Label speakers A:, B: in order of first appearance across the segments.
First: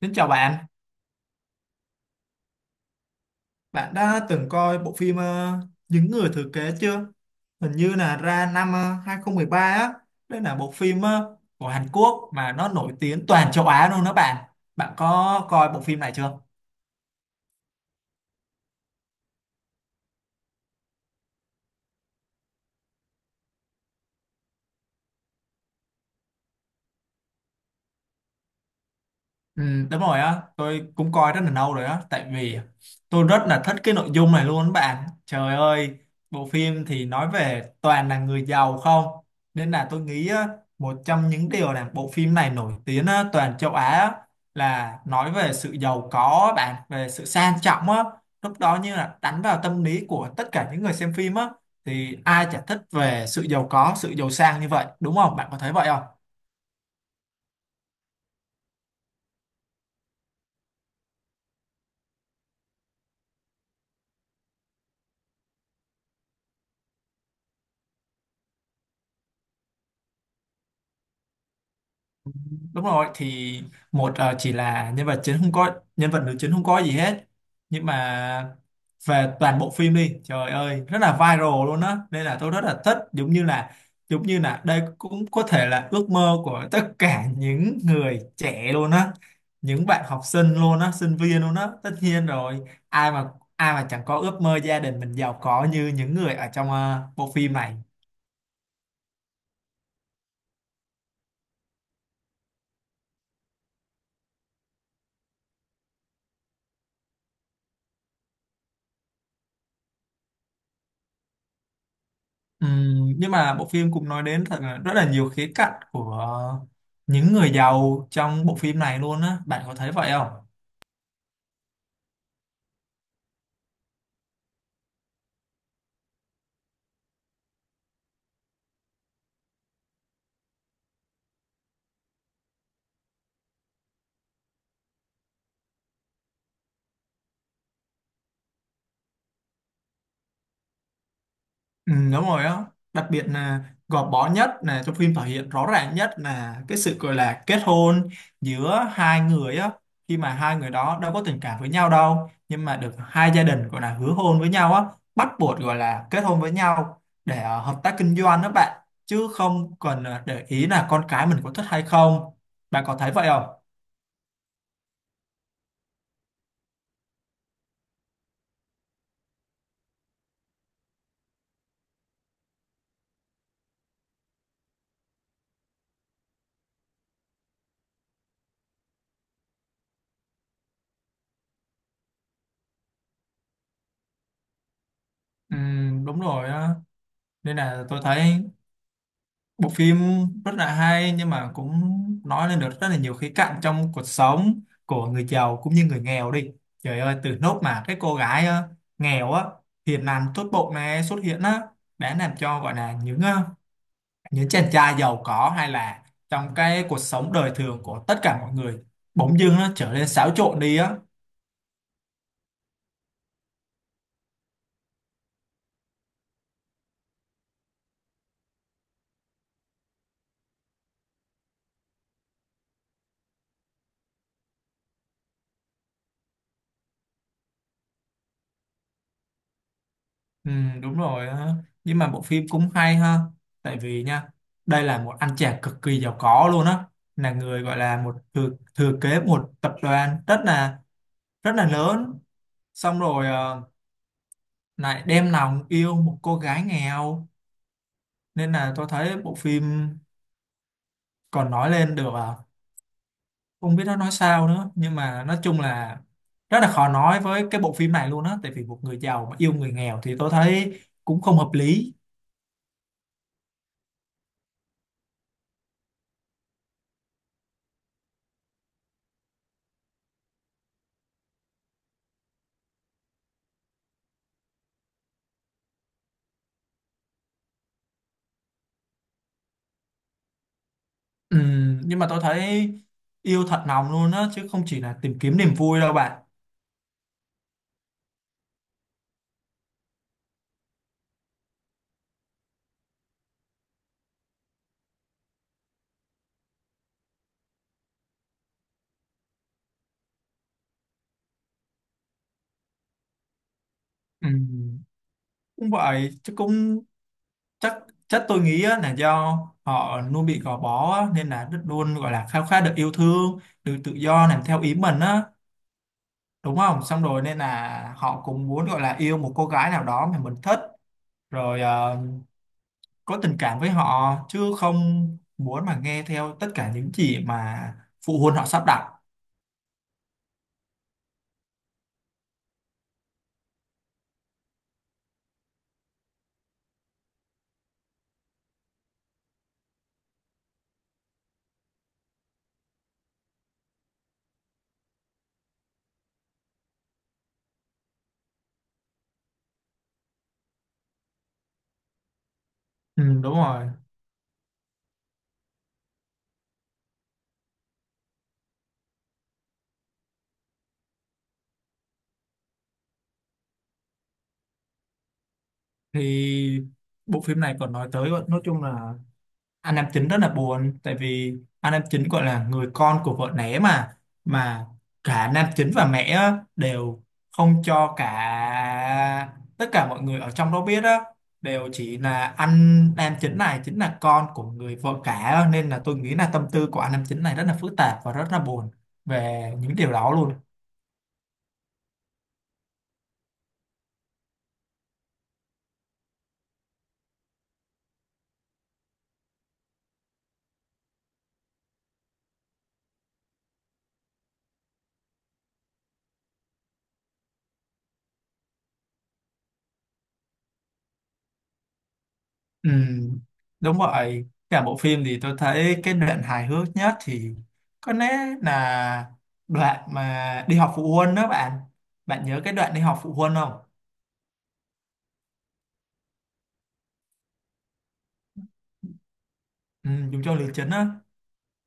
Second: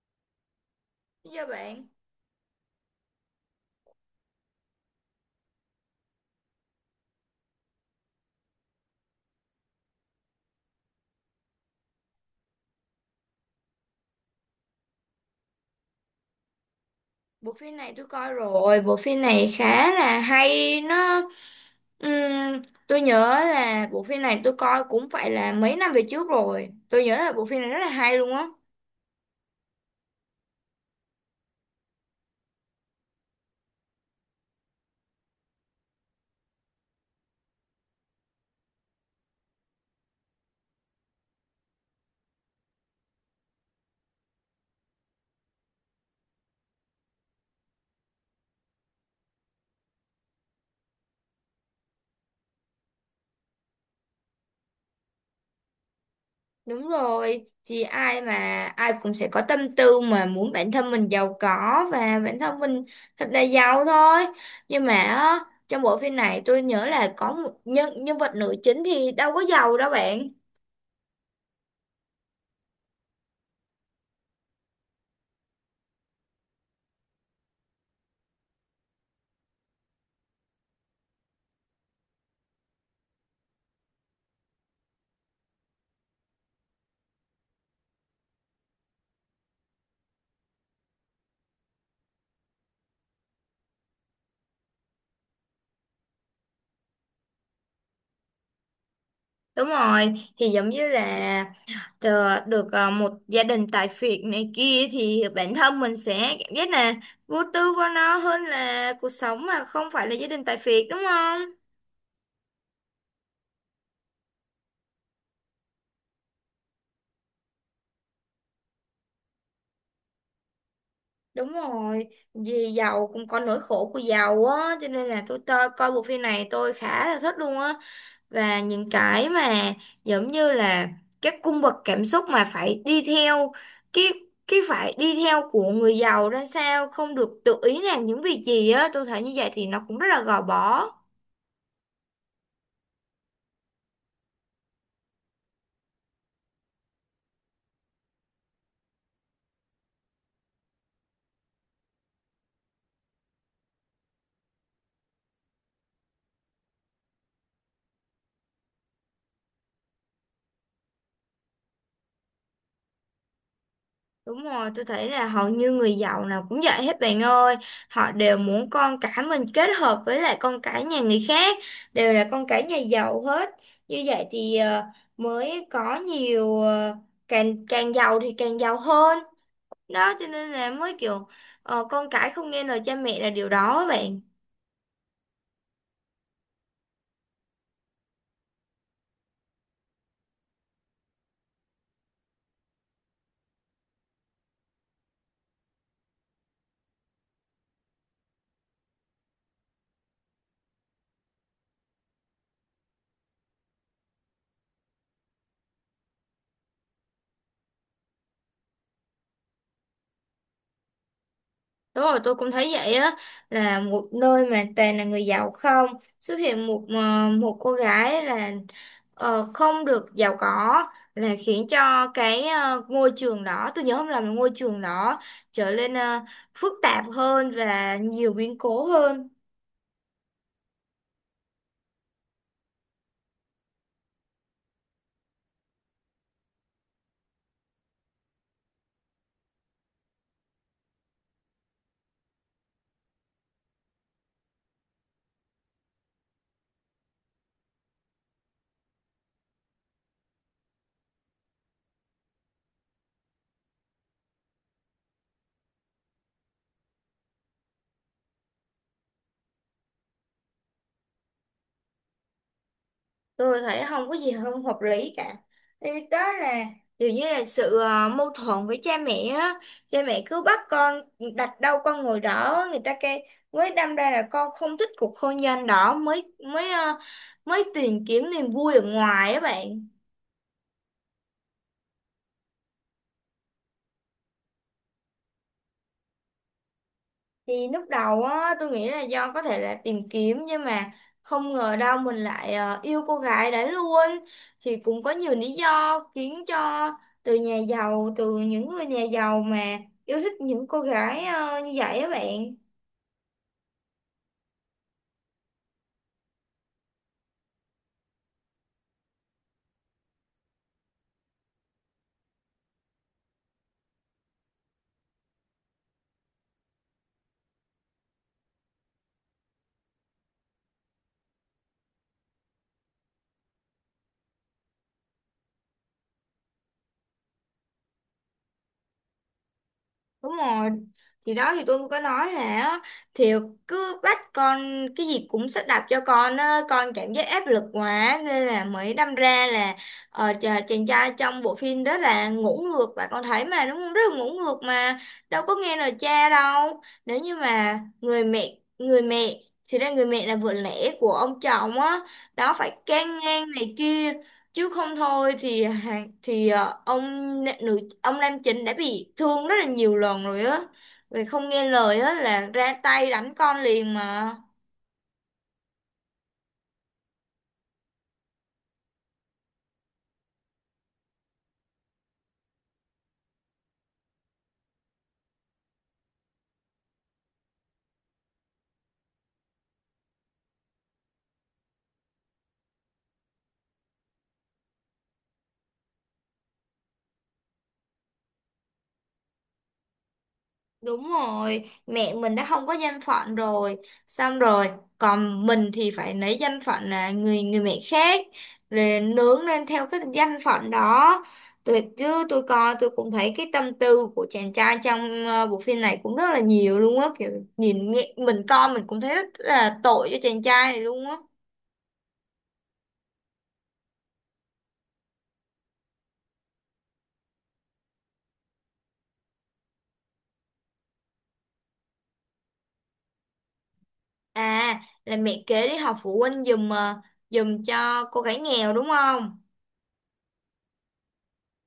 A: Xin chào bạn,
B: Dạ bạn,
A: bạn đã từng coi bộ phim Những người thừa kế chưa? Hình như là ra năm 2013 á, đây là bộ phim của Hàn Quốc mà nó nổi tiếng toàn châu Á luôn đó bạn. Bạn có coi bộ phim này chưa?
B: bộ phim này tôi coi rồi, bộ phim này khá là hay, nó ừm, tôi nhớ là bộ phim này tôi coi cũng phải là mấy năm về trước rồi. Tôi nhớ là bộ phim này rất là hay luôn á.
A: Ừ, đúng rồi á, tôi cũng coi rất là lâu rồi á, tại vì tôi rất là thích cái nội dung này luôn bạn. Trời ơi, bộ phim thì nói về toàn là người giàu không, nên là tôi nghĩ á, một trong những điều làm bộ phim này nổi tiếng á, toàn châu Á á, là nói về sự giàu có á bạn, về sự sang trọng á, lúc đó như là đánh vào tâm lý của tất cả những người xem phim á, thì ai chả thích về sự giàu có, sự giàu sang như vậy, đúng không? Bạn có thấy vậy không?
B: Đúng rồi, thì ai mà ai cũng sẽ có tâm tư mà muốn bản thân mình giàu có và bản thân mình thật là giàu thôi. Nhưng mà á, trong bộ phim này tôi nhớ là có một nhân nhân vật nữ chính thì đâu có giàu đâu bạn.
A: Đúng rồi thì một chỉ là nhân vật chính không có nhân vật nữ chính không có gì hết, nhưng mà về toàn bộ phim đi trời ơi rất là viral luôn á, nên là tôi rất là thích, giống như là đây cũng có thể là ước mơ của tất cả những người trẻ luôn á, những bạn học sinh luôn á, sinh viên luôn á, tất nhiên rồi. Ai mà ai mà chẳng có ước mơ gia đình mình giàu có như những người ở trong bộ phim này.
B: Đúng rồi, thì giống như là một gia đình tại phiệt này kia thì bản thân mình sẽ cảm giác là vô tư vô nó hơn là cuộc sống mà không phải là gia đình tại phiệt đúng không?
A: Nhưng mà bộ phim cũng nói đến thật là rất là nhiều khía cạnh của những người giàu trong bộ phim này luôn á, bạn có thấy vậy không?
B: Đúng rồi, vì giàu cũng có nỗi khổ của giàu á, cho nên là tôi coi bộ phim này tôi khá là thích luôn á. Và những cái mà giống như là các cung bậc cảm xúc mà phải đi theo cái cái phải đi theo của người giàu ra sao, không được tự ý làm những việc gì á, tôi thấy như vậy thì nó cũng rất là gò bó.
A: Ừ, đúng rồi á, đặc biệt là gò bó nhất là trong phim thể hiện rõ ràng nhất là cái sự gọi là kết hôn giữa hai người á, khi mà hai người đó đâu có tình cảm với nhau đâu nhưng mà được hai gia đình gọi là hứa hôn với nhau á, bắt buộc gọi là kết hôn với nhau để hợp tác kinh doanh đó bạn, chứ không cần để ý là con cái mình có thích hay không. Bạn có thấy vậy không?
B: Đúng rồi, tôi thấy là hầu như người giàu nào cũng vậy hết bạn ơi. Họ đều muốn con cái mình kết hợp với lại con cái nhà người khác, đều là con cái nhà giàu hết. Như vậy thì mới có nhiều càng càng giàu thì càng giàu hơn. Đó cho nên là mới kiểu con cái không nghe lời cha mẹ là điều đó á bạn.
A: Ừ, đúng rồi á, nên là tôi thấy bộ phim rất là hay nhưng mà cũng nói lên được rất là nhiều khía cạnh trong cuộc sống của người giàu cũng như người nghèo đi. Trời ơi, từ nốt mà cái cô gái nghèo á, hiền lành tốt bụng này xuất hiện á, đã làm cho gọi là những những chàng trai giàu có, hay là trong cái cuộc sống đời thường của tất cả mọi người bỗng dưng nó trở nên xáo trộn đi á.
B: Đúng rồi, tôi cũng thấy vậy á, là một nơi mà toàn là người giàu không, xuất hiện một cô gái là không được giàu có, là khiến cho ngôi trường đó, tôi nhớ không lầm là ngôi trường đó trở nên phức tạp hơn và nhiều biến cố hơn.
A: Ừ, đúng rồi á. Nhưng mà bộ phim cũng hay ha, tại vì nha đây là một anh chàng cực kỳ giàu có luôn á, là người gọi là một thừa kế một tập đoàn rất là lớn, xong rồi lại đem lòng yêu một cô gái nghèo, nên là tôi thấy bộ phim còn nói lên được à, không biết nó nói sao nữa nhưng mà nói chung là rất là khó nói với cái bộ phim này luôn á, tại vì một người giàu mà yêu người nghèo thì tôi thấy cũng không hợp lý.
B: Tôi thấy không có gì không hợp lý cả. Thì đó là kiểu như là sự mâu thuẫn với cha mẹ á, cha mẹ cứ bắt con đặt đâu con ngồi đó người ta kêu, mới đâm ra là con không thích cuộc hôn nhân đó, mới mới ờ, mới tìm kiếm niềm vui ở ngoài á bạn.
A: Ừ, nhưng mà tôi thấy yêu thật lòng luôn á, chứ không chỉ là tìm kiếm niềm vui đâu bạn.
B: Thì lúc đầu á, tôi nghĩ là do có thể là tìm kiếm, nhưng mà không ngờ đâu mình lại yêu cô gái đấy luôn. Thì cũng có nhiều lý do khiến cho từ nhà giàu, từ những người nhà giàu mà yêu thích những cô gái như vậy á bạn.
A: Ừ, cũng vậy, chứ cũng chắc, chắc tôi nghĩ á, là do họ luôn bị gò bó á, nên là rất luôn gọi là khao khát được yêu thương, được tự do làm theo ý mình á, đúng không, xong rồi nên là họ cũng muốn gọi là yêu một cô gái nào đó mà mình thích, rồi có tình cảm với họ chứ không muốn mà nghe theo tất cả những gì mà phụ huynh họ sắp đặt.
B: Đúng rồi. Thì đó thì tôi cũng có nói là thì cứ bắt con cái gì cũng sắp đặt cho con á, con cảm giác áp lực quá nên là mới đâm ra là chàng trai trong bộ phim đó là ngủ ngược bạn con thấy mà đúng không? Rất là ngủ ngược mà đâu có nghe lời cha đâu. Nếu như mà người mẹ, thì ra người mẹ là vợ lẽ của ông chồng á, đó phải
A: Ừ,
B: can
A: đúng
B: ngang
A: rồi
B: này kia, chứ không thôi thì ông na- nữ ông nam chính đã bị thương rất là nhiều lần rồi á, vì không nghe lời á là ra tay đánh con liền mà.
A: thì bộ phim này còn nói tới, nói chung là anh nam chính rất là buồn, tại vì anh nam chính gọi là người con của vợ né mà, mà cả nam chính và mẹ á, đều không cho cả tất cả mọi người ở trong đó biết á, đều chỉ là anh nam chính này chính là con của người vợ cả á. Nên là tôi nghĩ là tâm tư của anh nam chính này rất là phức tạp và rất là buồn về những điều đó luôn.
B: Đúng rồi, mẹ mình đã không có danh phận rồi, xong rồi, còn mình thì phải lấy danh phận là người người mẹ khác, rồi nướng lên theo cái danh phận đó. Tôi chứ tôi coi tôi cũng thấy cái tâm tư của chàng trai trong bộ phim này cũng rất là nhiều luôn á, kiểu nhìn mình coi mình cũng thấy rất là tội cho chàng trai này luôn á.
A: Ừ, đúng vậy. Cả bộ phim thì tôi thấy cái đoạn hài hước nhất thì có lẽ là đoạn mà đi họp phụ huynh đó bạn. Bạn nhớ cái đoạn đi họp phụ huynh không?
B: À, là mẹ kế đi học phụ huynh giùm cho cô gái nghèo đúng không?
A: Ừ, dùng cho Lý Trấn á.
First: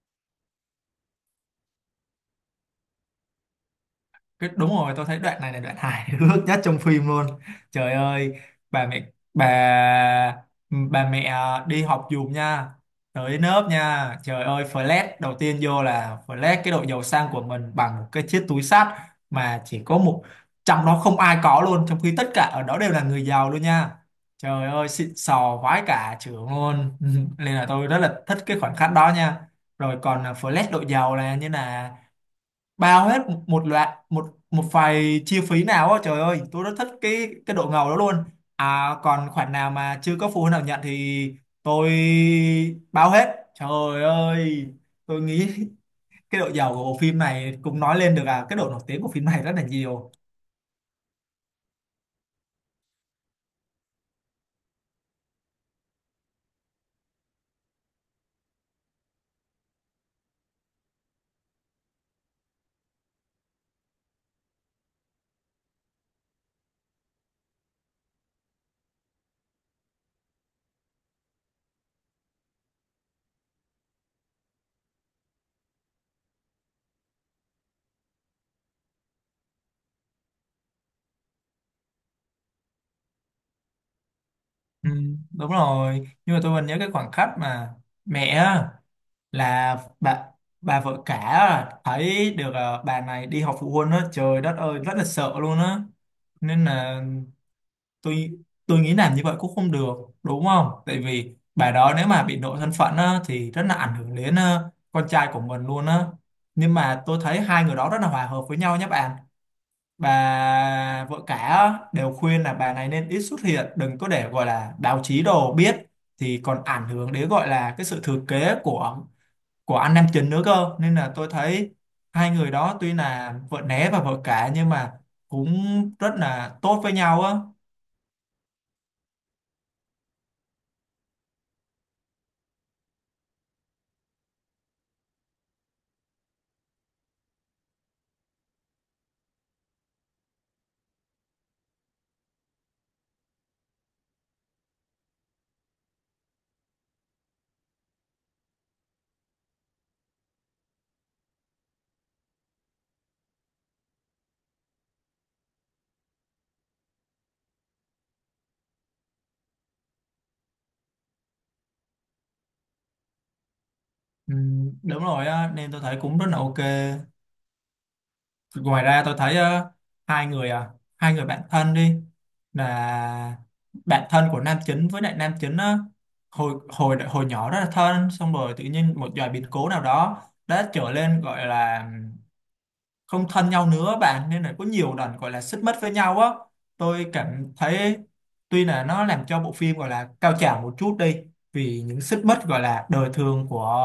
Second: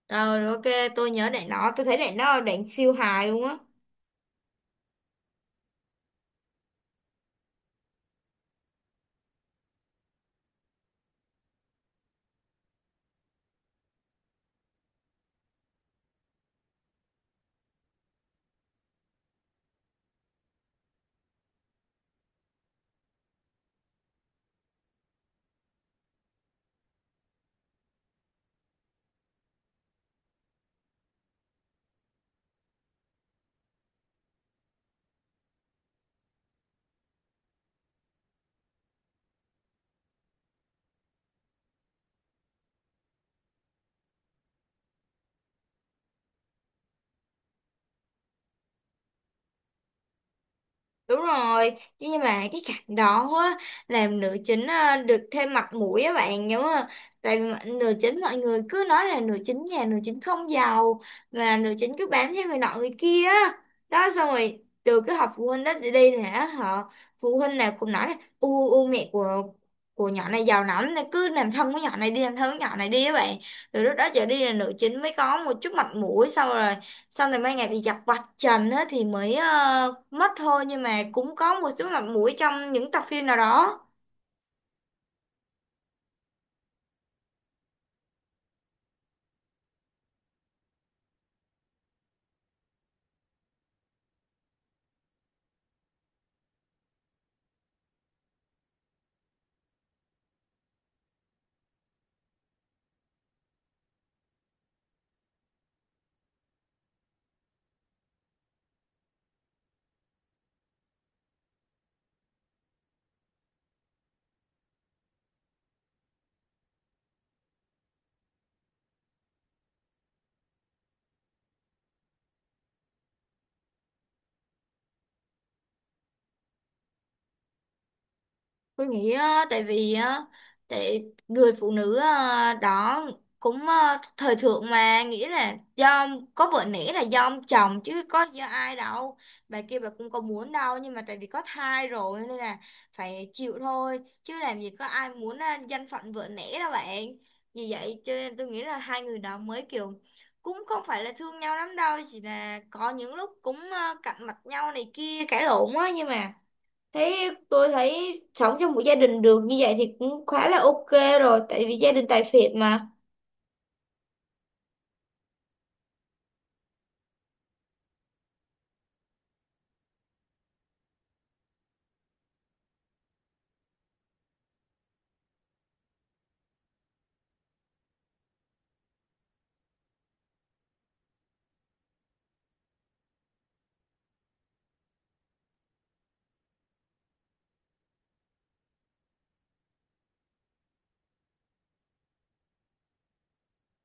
B: Ờ, rồi ok, tôi nhớ đoạn đó, tôi thấy đoạn đó là đoạn siêu hài luôn á.
A: Cái- đúng rồi, tôi thấy đoạn này là đoạn hài hước nhất trong phim luôn. Trời ơi, bà mẹ, bà bà mẹ à, đi học giùm nha, tới lớp nha, trời ơi, flash đầu tiên vô là flash cái độ giàu sang của mình bằng một cái chiếc túi xách mà chỉ có một, trong đó không ai có luôn, trong khi tất cả ở đó đều là người giàu luôn nha. Trời ơi, xịn sò vãi cả trưởng luôn nên là tôi rất là thích cái khoảnh khắc đó nha. Rồi còn à, flash độ giàu là như là bao hết một, một loạt một một vài chi phí nào á, trời ơi tôi rất thích cái độ ngầu đó luôn. À còn khoản nào mà chưa có phụ huynh nào nhận thì tôi bao hết, trời ơi tôi nghĩ cái độ giàu của bộ phim này cũng nói lên được à cái độ nổi tiếng của phim này rất là nhiều.
B: Đúng rồi, chứ nhưng mà cái cạnh đó á, làm nữ chính à, được thêm mặt mũi á bạn nhớ không? Tại vì mà nữ chính mọi người cứ nói là nữ chính nhà nữ chính không giàu, mà nữ chính cứ bám theo người nọ người kia á. Đó xong rồi từ cái họp phụ huynh đó đi đi là họ, phụ huynh nào cũng nói là u u mẹ của nhỏ này giàu lắm nên cứ làm thân với nhỏ này đi, làm thân với nhỏ này đi á bạn. Từ lúc đó trở đi là nữ chính mới có một chút mặt mũi, xong rồi mấy ngày thì giặt vạch trần á thì mất thôi, nhưng mà cũng có một số mặt mũi trong những tập phim nào đó.
A: Ừ, đúng rồi, nhưng mà tôi vẫn nhớ cái khoảnh khắc mà mẹ á, là bà vợ cả á, thấy được à, bà này đi họp phụ huynh á, trời đất ơi rất là sợ luôn á, nên là tôi tôi nghĩ làm như vậy cũng không được, đúng không, tại vì bà đó nếu mà bị lộ thân phận á, thì rất là ảnh hưởng đến con trai của mình luôn á, nhưng mà tôi thấy hai người đó rất là hòa hợp với nhau nhé bạn. Bà vợ cả á, đều khuyên là bà này nên ít xuất hiện, đừng có để gọi là báo chí đồ biết, thì còn ảnh hưởng đến gọi là cái sự thừa kế của anh nam chính nữa cơ, nên là tôi thấy hai người đó tuy là vợ né và vợ cả nhưng mà cũng rất là tốt với nhau á.
B: Tôi nghĩ á, tại vì á, tại người phụ nữ đó cũng thời thượng mà nghĩ là do có vợ nể là do ông chồng chứ có do ai đâu, bà kia bà cũng có muốn đâu nhưng mà tại vì có thai rồi nên là phải chịu thôi, chứ làm gì có ai muốn danh phận vợ nể đâu bạn. Vì vậy cho nên tôi nghĩ là hai người đó mới kiểu cũng không phải là thương nhau lắm đâu, chỉ là có những lúc cũng cạnh mặt nhau này kia cãi lộn á, nhưng mà tôi thấy sống trong một gia đình được như vậy thì cũng khá là ok rồi, tại vì gia đình tài phiệt mà.
A: Ừ, đúng rồi á, nên tôi thấy cũng rất là ok. Ngoài ra tôi thấy hai người à, hai người bạn thân đi, là bạn thân của nam chính với lại nam chính á, hồi hồi hồi nhỏ rất là thân, xong rồi tự nhiên một vài biến cố nào đó đã trở lên gọi là không thân nhau nữa bạn, nên là có nhiều lần gọi là xích mích với nhau á. Tôi cảm thấy tuy là nó làm cho bộ phim gọi là cao trào một chút đi vì những xích mích gọi là đời thường của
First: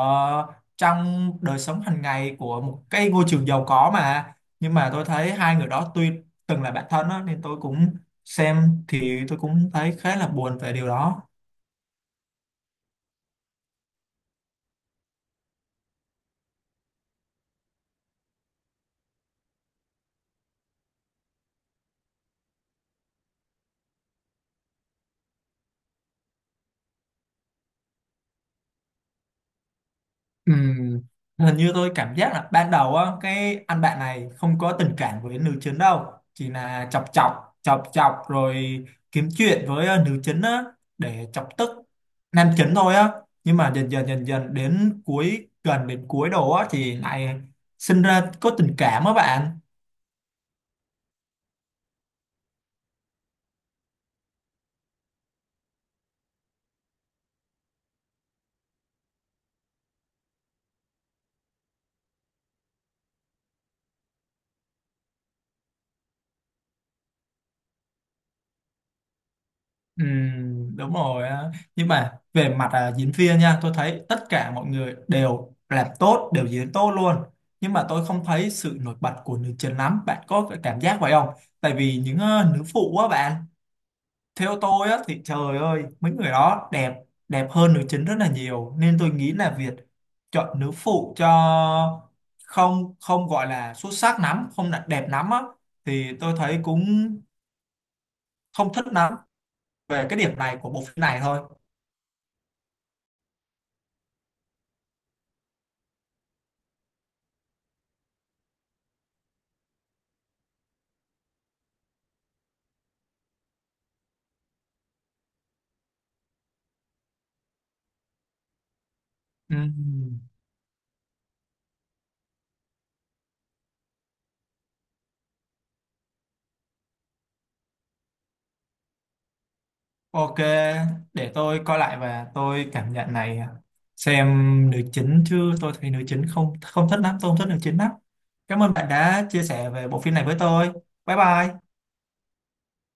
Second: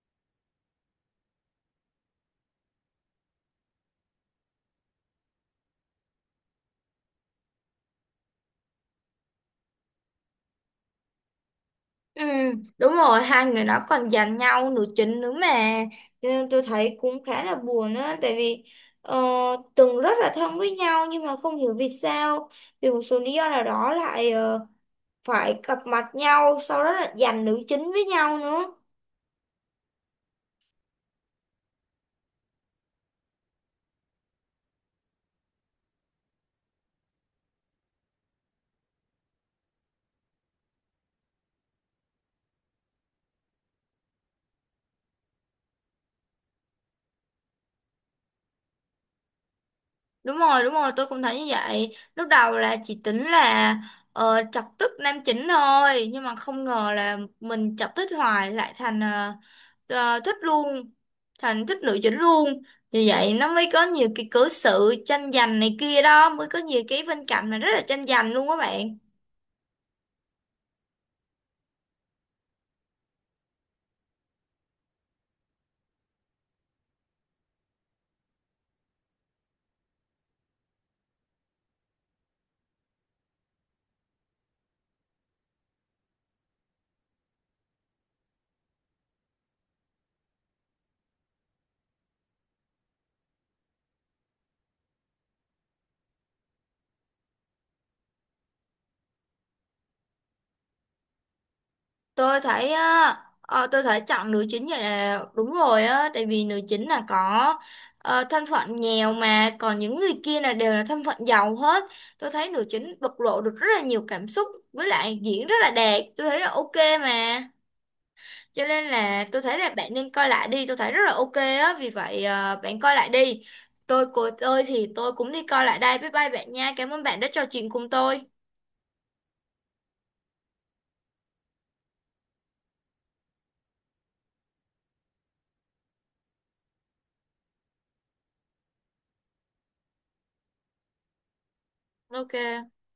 A: trong đời sống hàng ngày của một cái ngôi trường giàu có mà, nhưng mà tôi thấy hai người đó tuy từng là bạn thân á, nên tôi cũng xem thì tôi cũng thấy khá là buồn về điều đó.
B: Ừ, đúng rồi, hai người đó còn giành nhau nữ chính nữa mà. Cho nên tôi thấy cũng khá là buồn á, tại vì ờ, từng rất là thân với nhau nhưng mà không hiểu vì sao, vì một số lý do nào đó lại phải gặp mặt nhau, sau đó là giành nữ chính với nhau nữa.
A: Ừ, hình như tôi cảm giác là ban đầu á cái anh bạn này không có tình cảm với nữ chính đâu, chỉ là chọc chọc chọc chọc rồi kiếm chuyện với nữ chính á, để chọc tức nam chính thôi á, nhưng mà dần dần đến cuối, gần đến cuối đồ á thì lại sinh ra có tình cảm á bạn.
B: Đúng rồi, tôi cũng thấy như vậy. Lúc đầu là chỉ tính là chọc tức nam chính thôi, nhưng mà không ngờ là mình chọc thích hoài lại thành thích luôn, thành thích nữ chính luôn. Vì vậy nó mới có nhiều cái cớ sự tranh giành này kia đó, mới có nhiều cái phân cảnh mà rất là tranh giành luôn các bạn.
A: Ừ, đúng rồi á. Nhưng mà về mặt à, diễn viên nha, tôi thấy tất cả mọi người đều làm tốt, đều diễn tốt luôn, nhưng mà tôi không thấy sự nổi bật của nữ chính lắm, bạn có cái cảm giác vậy không? Tại vì những nữ phụ á bạn, theo tôi á thì trời ơi mấy người đó đẹp, đẹp hơn nữ chính rất là nhiều, nên tôi nghĩ là việc chọn nữ phụ cho không không gọi là xuất sắc lắm, không là đẹp lắm á, thì tôi thấy cũng không thích lắm về cái điểm này của bộ phim này thôi.
B: Tôi thấy á, tôi thấy chọn nữ chính vậy là đúng rồi á, tại vì nữ chính là có thân phận nghèo, mà còn những người kia là đều là thân phận giàu hết. Tôi thấy nữ chính bộc lộ được rất là nhiều cảm xúc, với lại diễn rất là đẹp, tôi thấy là ok mà, cho nên là tôi thấy là bạn nên
A: Ừm,
B: coi lại đi, tôi thấy rất là ok á, vì vậy bạn coi lại đi. Tôi của tôi thì tôi cũng đi coi lại đây, bye bye bạn nha, cảm ơn bạn đã trò chuyện cùng tôi.
A: Ok, để tôi coi lại và tôi cảm nhận này, xem nữ chính, chứ tôi thấy nữ chính không không thích lắm, tôi không thích nữ chính lắm. Cảm ơn bạn đã chia sẻ về bộ phim này với tôi. Bye bye.
B: Ok.